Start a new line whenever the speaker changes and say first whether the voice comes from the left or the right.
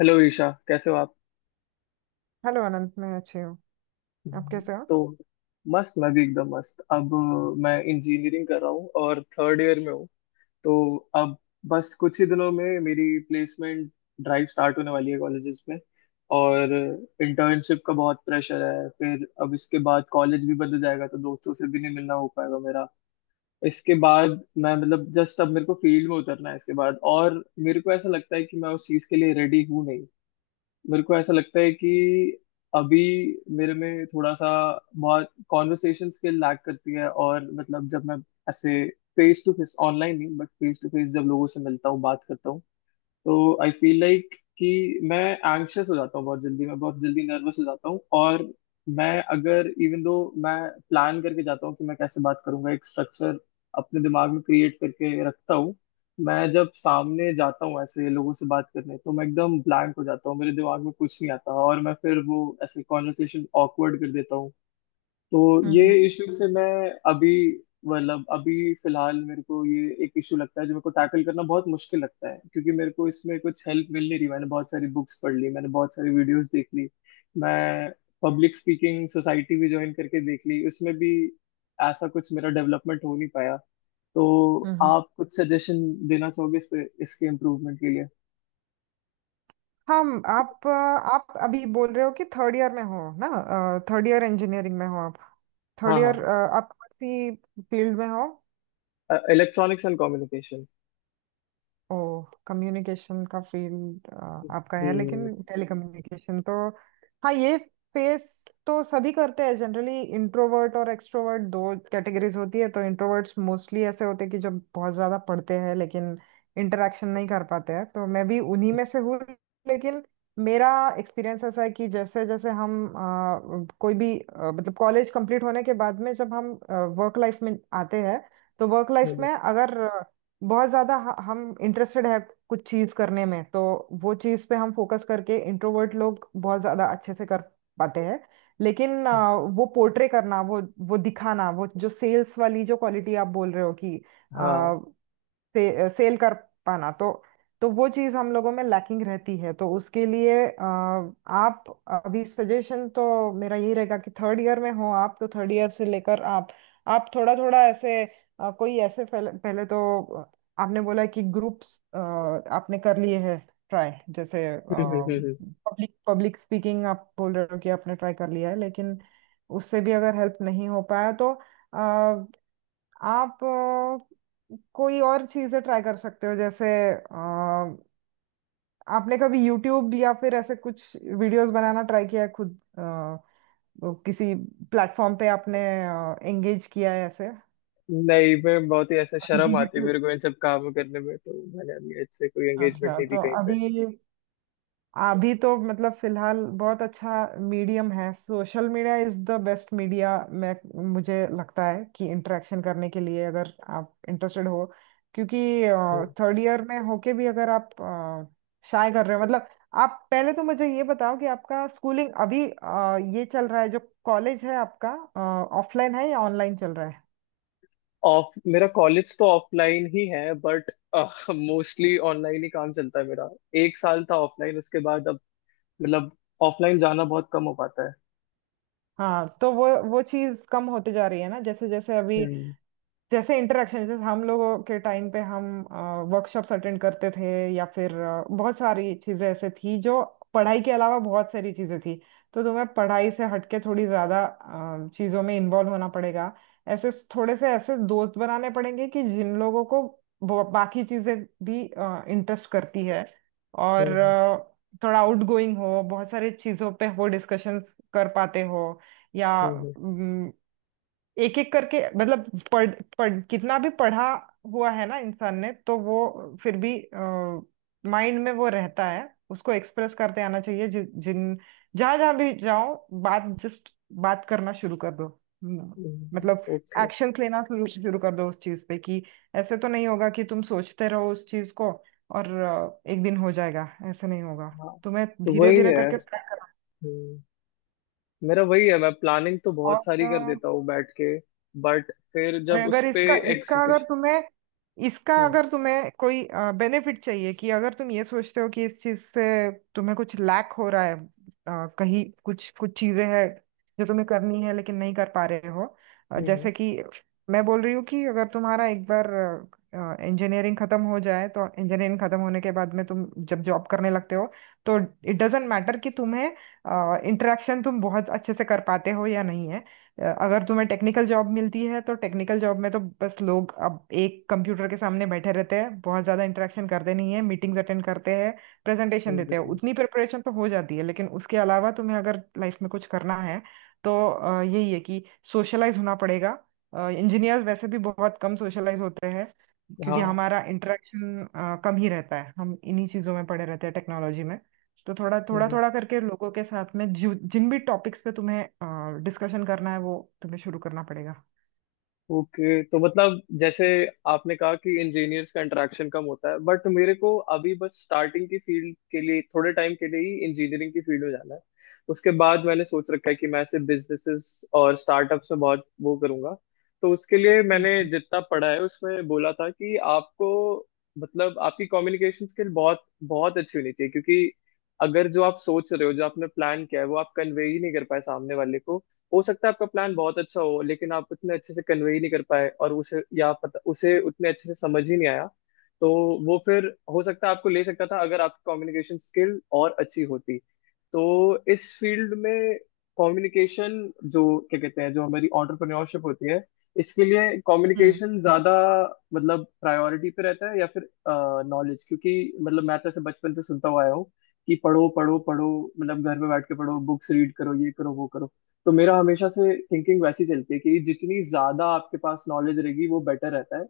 left: Hello Isha, कैसे हो आप?
right: हेलो अनंत, मैं अच्छी हूँ। आप कैसे हो?
left: तो मस्त। मैं भी एकदम मस्त। अब मैं इंजीनियरिंग कर रहा हूँ और थर्ड ईयर में हूँ। तो अब बस कुछ ही दिनों में मेरी प्लेसमेंट ड्राइव स्टार्ट होने वाली है कॉलेजेस में, और इंटर्नशिप का बहुत प्रेशर है। फिर अब इसके बाद कॉलेज भी बदल जाएगा, तो दोस्तों से भी नहीं मिलना हो पाएगा मेरा। इसके बाद मैं मतलब जस्ट अब मेरे को फील्ड में उतरना है इसके बाद, और मेरे को ऐसा लगता है कि मैं उस चीज़ के लिए रेडी हूँ नहीं। मेरे को ऐसा लगता है कि अभी मेरे में थोड़ा सा बहुत कॉन्वर्सेशन स्किल लैक करती है। और मतलब जब मैं ऐसे फेस टू फेस, ऑनलाइन नहीं बट फेस टू फेस, जब लोगों से मिलता हूँ बात करता हूँ, तो आई फील लाइक कि मैं एंग्शियस हो जाता हूँ बहुत जल्दी, मैं बहुत जल्दी नर्वस हो जाता हूँ। और मैं अगर इवन दो मैं प्लान करके जाता हूँ कि मैं कैसे बात करूंगा, एक स्ट्रक्चर अपने दिमाग में क्रिएट करके रखता हूँ। मैं जब सामने जाता हूँ ऐसे लोगों से बात करने, तो मैं एकदम ब्लैंक हो जाता हूँ, मेरे दिमाग में कुछ नहीं आता और मैं फिर वो ऐसे कॉन्वर्सेशन ऑकवर्ड कर देता हूँ। तो ये
right: हम्म।
left: इश्यू से मैं अभी मतलब अभी फिलहाल मेरे को ये एक इशू लगता है जो मेरे को टैकल करना बहुत मुश्किल लगता है, क्योंकि मेरे को इसमें कुछ हेल्प मिल नहीं रही। मैंने बहुत सारी बुक्स पढ़ ली, मैंने बहुत सारी वीडियोस देख ली, मैं पब्लिक स्पीकिंग सोसाइटी भी ज्वाइन करके देख ली, उसमें भी ऐसा कुछ मेरा डेवलपमेंट हो नहीं पाया। तो
right: हम्म
left: आप कुछ सजेशन देना चाहोगे इस पे, इसके इम्प्रूवमेंट के लिए?
right: हम आप आप अभी बोल रहे हो कि थर्ड ईयर में हो ना? थर्ड ईयर इंजीनियरिंग में हो आप?
left: हाँ
right: थर्ड ईयर
left: हाँ।
right: आप कौन सी फील्ड में हो?
left: Electronics and communication.
right: ओ, कम्युनिकेशन का फील्ड आपका है,
left: हम्म।
right: लेकिन टेलीकम्युनिकेशन तो हाँ, ये फेस तो सभी करते हैं। जनरली इंट्रोवर्ट और एक्सट्रोवर्ट दो कैटेगरीज होती है। तो इंट्रोवर्ट्स मोस्टली ऐसे होते हैं कि जो बहुत ज्यादा पढ़ते हैं, लेकिन इंटरेक्शन नहीं कर पाते हैं, तो मैं भी उन्हीं में से हूँ। लेकिन मेरा एक्सपीरियंस ऐसा है कि जैसे जैसे हम कोई भी मतलब कॉलेज कंप्लीट होने के बाद में जब हम वर्क लाइफ में आते हैं, तो वर्क लाइफ
left: हम्म,
right: में अगर बहुत ज्यादा हम इंटरेस्टेड है कुछ चीज करने में, तो वो चीज पे हम फोकस करके इंट्रोवर्ट लोग बहुत ज्यादा अच्छे से कर पाते हैं। लेकिन
left: हम्म,
right: वो पोर्ट्रे करना, वो दिखाना, वो जो सेल्स वाली जो क्वालिटी आप बोल रहे हो कि सेल कर पाना, तो वो चीज हम लोगों में लैकिंग रहती है। तो उसके लिए आप अभी सजेशन तो मेरा यही रहेगा कि थर्ड ईयर में हो आप, तो थर्ड ईयर से लेकर आप थोड़ा थोड़ा ऐसे कोई ऐसे पहले तो आपने बोला कि ग्रुप्स आपने कर लिए हैं, ट्राई जैसे
left: हाँ
right: पब्लिक पब्लिक स्पीकिंग आप बोल रहे हो कि आपने ट्राई कर लिया है। लेकिन उससे भी अगर हेल्प नहीं हो पाया, तो आप कोई और चीजें ट्राई कर सकते हो। जैसे अ, आपने कभी यूट्यूब या फिर ऐसे कुछ वीडियोस बनाना ट्राई किया है खुद, वो किसी प्लेटफॉर्म पे आपने एंगेज किया है ऐसे
left: नहीं, मैं बहुत ही ऐसा शर्म आती है
right: डिजिटल?
left: मेरे को इन सब काम करने में, तो मैंने अभी इससे कोई एंगेजमेंट
right: अच्छा,
left: नहीं दी
right: तो
left: कहीं पे।
right: अभी अभी तो मतलब फिलहाल बहुत अच्छा मीडियम है social media. Is the best media, मैं मुझे लगता है कि इंटरेक्शन करने के लिए अगर आप इंटरेस्टेड हो, क्योंकि
left: हम्म।
right: थर्ड ईयर में होके भी अगर आप शाय कर रहे हो मतलब। आप पहले तो मुझे ये बताओ कि आपका स्कूलिंग अभी ये चल रहा है जो कॉलेज है आपका, ऑफलाइन है या ऑनलाइन चल रहा है?
left: ऑफ मेरा कॉलेज तो ऑफलाइन ही है, बट मोस्टली ऑनलाइन ही काम चलता है मेरा। एक साल था ऑफलाइन, उसके बाद अब मतलब ऑफलाइन जाना बहुत कम हो पाता है।
right: हाँ, तो वो चीज़ कम होते जा रही है ना जैसे जैसे अभी।
left: हम्म।
right: जैसे इंटरेक्शन, जैसे हम लोगों के टाइम पे हम वर्कशॉप्स अटेंड करते थे, या फिर बहुत सारी चीजें ऐसे थी जो पढ़ाई के अलावा बहुत सारी चीजें थी। तो तुम्हें पढ़ाई से हटके थोड़ी ज्यादा चीजों में इन्वॉल्व होना पड़ेगा। ऐसे थोड़े से ऐसे दोस्त बनाने पड़ेंगे कि जिन लोगों को वो बाकी चीजें भी इंटरेस्ट करती है, और
left: हम्म।
right: थोड़ा आउटगोइंग हो, बहुत सारी चीजों पे वो डिस्कशन कर पाते हो, या
left: हम्म।
right: एक एक करके। मतलब पढ़ पढ़ कितना भी पढ़ा हुआ है ना इंसान ने, तो वो फिर भी माइंड में वो रहता है, उसको एक्सप्रेस करते आना चाहिए। जिन जहां जहां भी जाओ, बात जस्ट बात करना शुरू कर दो। हम्म,
left: हम्म।
right: मतलब
left: ओके।
right: एक्शंस लेना शुरू शुरू कर दो उस चीज पे। कि ऐसे तो नहीं होगा कि तुम सोचते रहो उस चीज को और एक दिन हो जाएगा, ऐसे नहीं होगा।
left: हाँ,
right: तुम्हें
left: तो
right: धीरे
left: वही
right: धीरे
left: है।
right: करके,
left: हम्म, मेरा वही है, मैं प्लानिंग तो
right: और
left: बहुत सारी कर देता हूँ बैठ के, बट फिर
right: और
left: जब उस
right: अगर
left: पे
right: इसका
left: एग्जीक्यूशन।
right: इसका
left: हम्म।
right: अगर तुम्हें कोई बेनिफिट चाहिए, कि अगर तुम ये सोचते हो कि इस चीज से तुम्हें कुछ लैक हो रहा है, कहीं कुछ कुछ चीजें हैं जो तुम्हें करनी है लेकिन नहीं कर पा रहे हो,
left: हम्म।
right: जैसे कि मैं बोल रही हूँ। कि अगर तुम्हारा एक बार इंजीनियरिंग खत्म हो जाए, तो इंजीनियरिंग खत्म होने के बाद में तुम जब जॉब करने लगते हो, तो इट डजेंट मैटर कि तुम्हें इंटरेक्शन तुम बहुत अच्छे से कर पाते हो या नहीं है। अगर तुम्हें टेक्निकल जॉब मिलती है, तो टेक्निकल जॉब में तो बस लोग अब एक कंप्यूटर के सामने बैठे रहते हैं, बहुत ज़्यादा इंटरेक्शन करते नहीं है। मीटिंग्स अटेंड करते हैं, प्रेजेंटेशन
left: हम्म,
right: देते हैं,
left: हम्म।
right: उतनी प्रिपरेशन तो हो जाती है। लेकिन उसके अलावा तुम्हें अगर लाइफ में कुछ करना है, तो यही है कि सोशलाइज होना पड़ेगा। इंजीनियर्स वैसे भी बहुत कम सोशलाइज होते हैं, क्योंकि
left: हाँ।
right: हमारा इंटरेक्शन कम ही रहता है। हम इन्हीं चीज़ों में पड़े रहते हैं, टेक्नोलॉजी में। तो थोड़ा थोड़ा
left: हम्म,
right: थोड़ा करके लोगों के साथ में जो जिन भी टॉपिक्स पे तुम्हें डिस्कशन करना है, वो तुम्हें शुरू करना पड़ेगा।
left: ओके। तो मतलब जैसे आपने कहा कि इंजीनियर्स का इंटरेक्शन कम होता है, बट मेरे को अभी बस स्टार्टिंग की फील्ड के लिए थोड़े टाइम के लिए ही इंजीनियरिंग की फील्ड में जाना है। उसके बाद मैंने सोच रखा है कि मैं ऐसे बिजनेसेस और स्टार्टअप्स में बहुत वो करूंगा। तो उसके लिए मैंने
right: हम्म
left: जितना पढ़ा है, उसमें बोला था कि आपको मतलब आपकी कम्युनिकेशन स्किल बहुत बहुत अच्छी होनी चाहिए, क्योंकि अगर जो आप सोच रहे हो, जो आपने प्लान किया है, वो आप कन्वे ही नहीं कर पाए सामने वाले को। हो सकता है आपका प्लान बहुत अच्छा हो, लेकिन आप उतने अच्छे से कन्वे नहीं कर पाए और उसे, या पता उसे उतने अच्छे से समझ ही नहीं आया। तो वो फिर हो सकता है आपको ले सकता था अगर आपकी कम्युनिकेशन स्किल और अच्छी होती। तो इस फील्ड में कम्युनिकेशन, जो क्या कहते हैं, जो हमारी एंटरप्रेन्योरशिप होती है, इसके लिए
right: हम्म
left: कम्युनिकेशन ज्यादा मतलब प्रायोरिटी पे रहता है, या फिर नॉलेज? क्योंकि मतलब मैं तो ऐसे बचपन से सुनता हुआ आया हूँ कि पढ़ो पढ़ो पढ़ो, मतलब घर में बैठ के पढ़ो, बुक्स रीड करो, ये करो वो करो। तो मेरा हमेशा से थिंकिंग वैसी चलती है कि जितनी ज्यादा आपके पास नॉलेज रहेगी वो बेटर रहता है।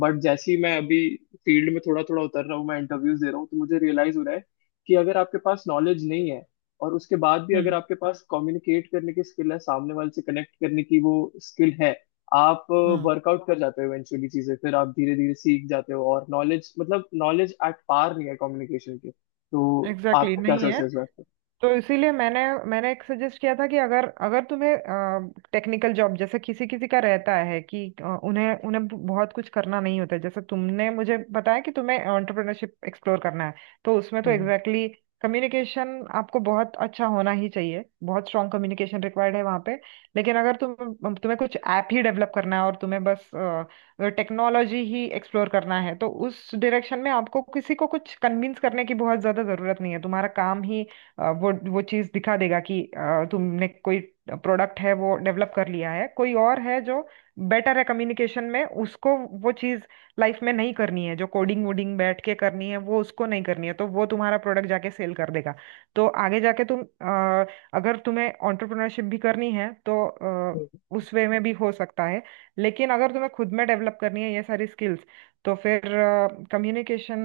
left: बट जैसे ही मैं अभी फील्ड में थोड़ा थोड़ा उतर रहा हूँ, मैं इंटरव्यूज दे रहा हूँ, तो मुझे रियलाइज हो रहा है कि अगर आपके पास नॉलेज नहीं है और उसके बाद भी अगर
right: हम्म
left: आपके पास कम्युनिकेट करने की स्किल है, सामने वाले से कनेक्ट करने की वो स्किल है, आप
right: हम्म,
left: वर्कआउट कर जाते हो इवेंचुअली। चीजें फिर आप धीरे धीरे सीख जाते हो, और नॉलेज मतलब नॉलेज एट पार नहीं है कम्युनिकेशन के। तो आप
right: एग्जैक्टली exactly,
left: क्या
right: नहीं
left: सोचते
right: है।
left: हो इस बात पे?
right: तो इसीलिए मैंने मैंने एक सजेस्ट किया था कि अगर अगर तुम्हें टेक्निकल जॉब, जैसे किसी किसी का रहता है कि उन्हें उन्हें बहुत कुछ करना नहीं होता है। जैसे तुमने मुझे बताया कि तुम्हें एंटरप्रेन्योरशिप एक्सप्लोर करना है, तो उसमें तो
left: हम्म।
right: एग्जैक्टली exactly कम्युनिकेशन आपको बहुत अच्छा होना ही चाहिए। बहुत स्ट्रांग कम्युनिकेशन रिक्वायर्ड है वहाँ पे। लेकिन अगर तुम तुम्हें कुछ ऐप ही डेवलप करना है, और तुम्हें बस टेक्नोलॉजी ही एक्सप्लोर करना है, तो उस डायरेक्शन में आपको किसी को कुछ कन्विंस करने की बहुत ज़्यादा ज़रूरत नहीं है। तुम्हारा काम ही वो चीज दिखा देगा कि तुमने कोई प्रोडक्ट है वो डेवलप कर लिया है। कोई और है जो बेटर है कम्युनिकेशन में, उसको वो चीज लाइफ में नहीं करनी है जो कोडिंग वोडिंग बैठ के करनी है, वो उसको नहीं करनी है, तो वो तुम्हारा प्रोडक्ट जाके सेल कर देगा। तो आगे जाके तुम अगर तुम्हें एंटरप्रेन्योरशिप भी करनी है, तो अ,
left: हम्म,
right: उस वे में भी हो सकता है। लेकिन अगर तुम्हें खुद में डेवलप करनी है ये सारी स्किल्स, तो फिर कम्युनिकेशन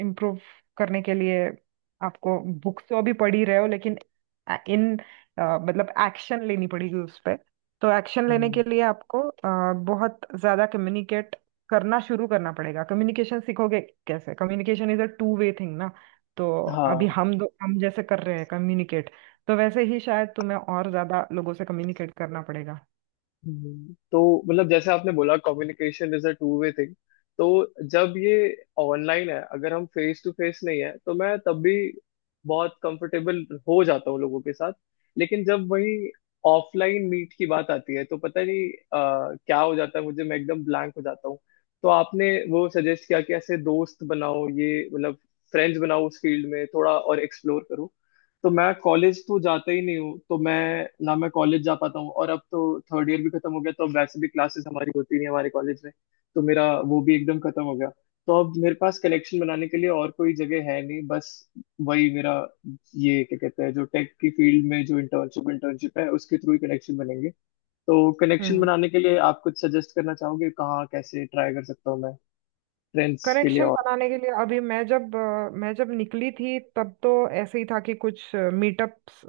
right: इम्प्रूव करने के लिए आपको बुक्स तो अभी पढ़ ही रहे हो, लेकिन अ- इन मतलब एक्शन लेनी पड़ेगी उस पे। तो एक्शन लेने
left: हम्म।
right: के लिए आपको बहुत ज्यादा कम्युनिकेट करना शुरू करना पड़ेगा। कम्युनिकेशन सीखोगे कैसे? Communication is a two way thing ना। तो अभी
left: हाँ।
right: हम दो हम जैसे कर रहे हैं कम्युनिकेट, तो वैसे ही शायद तुम्हें और ज्यादा लोगों से कम्युनिकेट करना पड़ेगा।
left: तो मतलब जैसे आपने बोला communication is a two way thing. तो जब ये ऑनलाइन है, अगर हम फेस टू फेस नहीं है, तो मैं तब भी बहुत कंफर्टेबल हो जाता हूँ लोगों के साथ। लेकिन जब वही ऑफलाइन मीट की बात आती है, तो पता नहीं क्या हो जाता है मुझे, मैं एकदम ब्लैंक हो जाता हूँ। तो आपने वो सजेस्ट किया कि ऐसे दोस्त बनाओ, ये मतलब फ्रेंड्स बनाओ, उस फील्ड में थोड़ा और एक्सप्लोर करो। तो मैं कॉलेज तो जाता ही नहीं हूँ, तो मैं ना मैं कॉलेज जा पाता हूँ, और अब तो थर्ड ईयर भी खत्म हो गया, तो अब वैसे भी क्लासेस हमारी होती नहीं हमारे कॉलेज में। तो मेरा वो भी एकदम खत्म हो गया। तो अब मेरे पास कलेक्शन बनाने के लिए और कोई जगह है नहीं, बस वही मेरा, ये क्या कहते हैं, जो टेक की फील्ड में जो इंटर्नशिप इंटर्नशिप है, उसके थ्रू ही कनेक्शन बनेंगे। तो कनेक्शन
right: हम्म।
left: बनाने के लिए आप कुछ सजेस्ट करना चाहोगे कहाँ कैसे ट्राई कर सकता हूँ मैं फ्रेंड्स के लिए?
right: कनेक्शन
left: और
right: बनाने के लिए, अभी मैं जब अ, मैं जब निकली थी, तब तो ऐसे ही था कि कुछ मीटअप्स,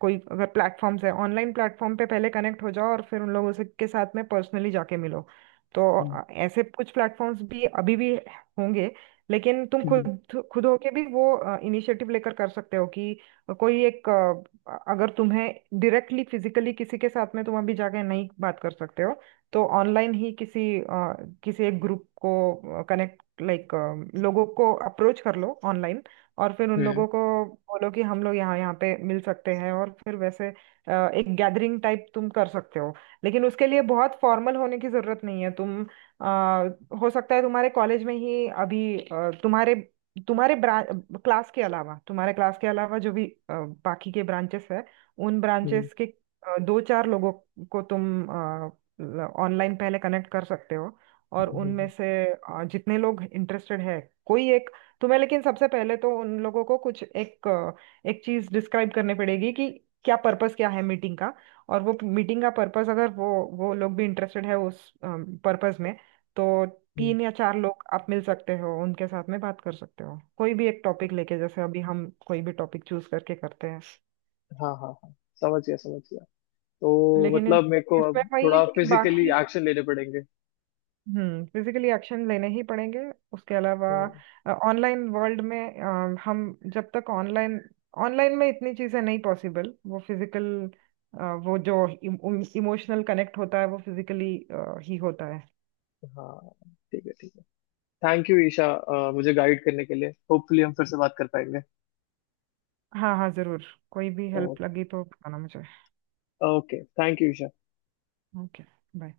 right: कोई अगर प्लेटफॉर्म्स है, ऑनलाइन प्लेटफॉर्म पे पहले कनेक्ट हो जाओ और फिर उन लोगों से के साथ में पर्सनली जाके मिलो। तो
left: हम्म।
right: ऐसे कुछ प्लेटफॉर्म्स भी अभी भी होंगे। लेकिन तुम
left: हम्म।
right: खुद खुद होके भी वो इनिशिएटिव लेकर कर सकते हो कि कोई एक अगर तुम्हें डायरेक्टली फिजिकली किसी के साथ में तुम अभी जाके नहीं बात कर सकते हो, तो ऑनलाइन ही किसी किसी एक ग्रुप को कनेक्ट, लाइक, लोगों को अप्रोच कर लो ऑनलाइन, और फिर उन
left: हम्म।
right: लोगों को बोलो कि हम लोग यहाँ यहाँ पे मिल सकते हैं, और फिर वैसे एक गैदरिंग टाइप तुम कर सकते हो। लेकिन उसके लिए बहुत फॉर्मल होने की जरूरत नहीं है। तुम हो सकता है तुम्हारे कॉलेज में ही अभी तुम्हारे तुम्हारे क्लास के अलावा तुम्हारे क्लास के अलावा जो भी बाकी के ब्रांचेस है, उन
left: हम्म।
right: ब्रांचेस के दो चार लोगों को तुम ऑनलाइन पहले कनेक्ट कर सकते हो, और
left: हम्म, हम्म,
right: उनमें से जितने लोग इंटरेस्टेड है, कोई एक तुम्हें। लेकिन सबसे पहले तो उन लोगों को एक चीज डिस्क्राइब करनी पड़ेगी कि क्या है मीटिंग का? और वो मीटिंग का पर्पस अगर वो वो लोग भी इंटरेस्टेड है उस पर्पस में, तो
left: हम्म,
right: तीन या चार लोग आप मिल सकते हो, उनके साथ में बात कर सकते हो कोई भी एक टॉपिक लेके, जैसे अभी हम कोई भी टॉपिक चूज करके करते हैं।
left: हाँ हाँ हाँ, समझ गया समझ गया। तो
right: लेकिन
left: मतलब मेरे को
right: इसमें
left: अब
right: वही है
left: थोड़ा
right: कि
left: फिजिकली
right: बाकी
left: एक्शन लेने पड़ेंगे।
right: हम्म, फिजिकली एक्शन लेने ही पड़ेंगे। उसके अलावा
left: हम्म,
right: ऑनलाइन वर्ल्ड में हम जब तक ऑनलाइन, में इतनी चीजें नहीं पॉसिबल। वो फिजिकल, वो जो इमोशनल कनेक्ट होता है वो फिजिकली ही होता है।
left: हाँ। ठीक है, ठीक है। थैंक यू ईशा, मुझे गाइड करने के लिए। होपफुली हम फिर से बात कर पाएंगे।
right: हाँ हाँ, जरूर। कोई भी हेल्प लगी तो बताना मुझे।
left: Okay, thank you Isha.
right: Okay, bye.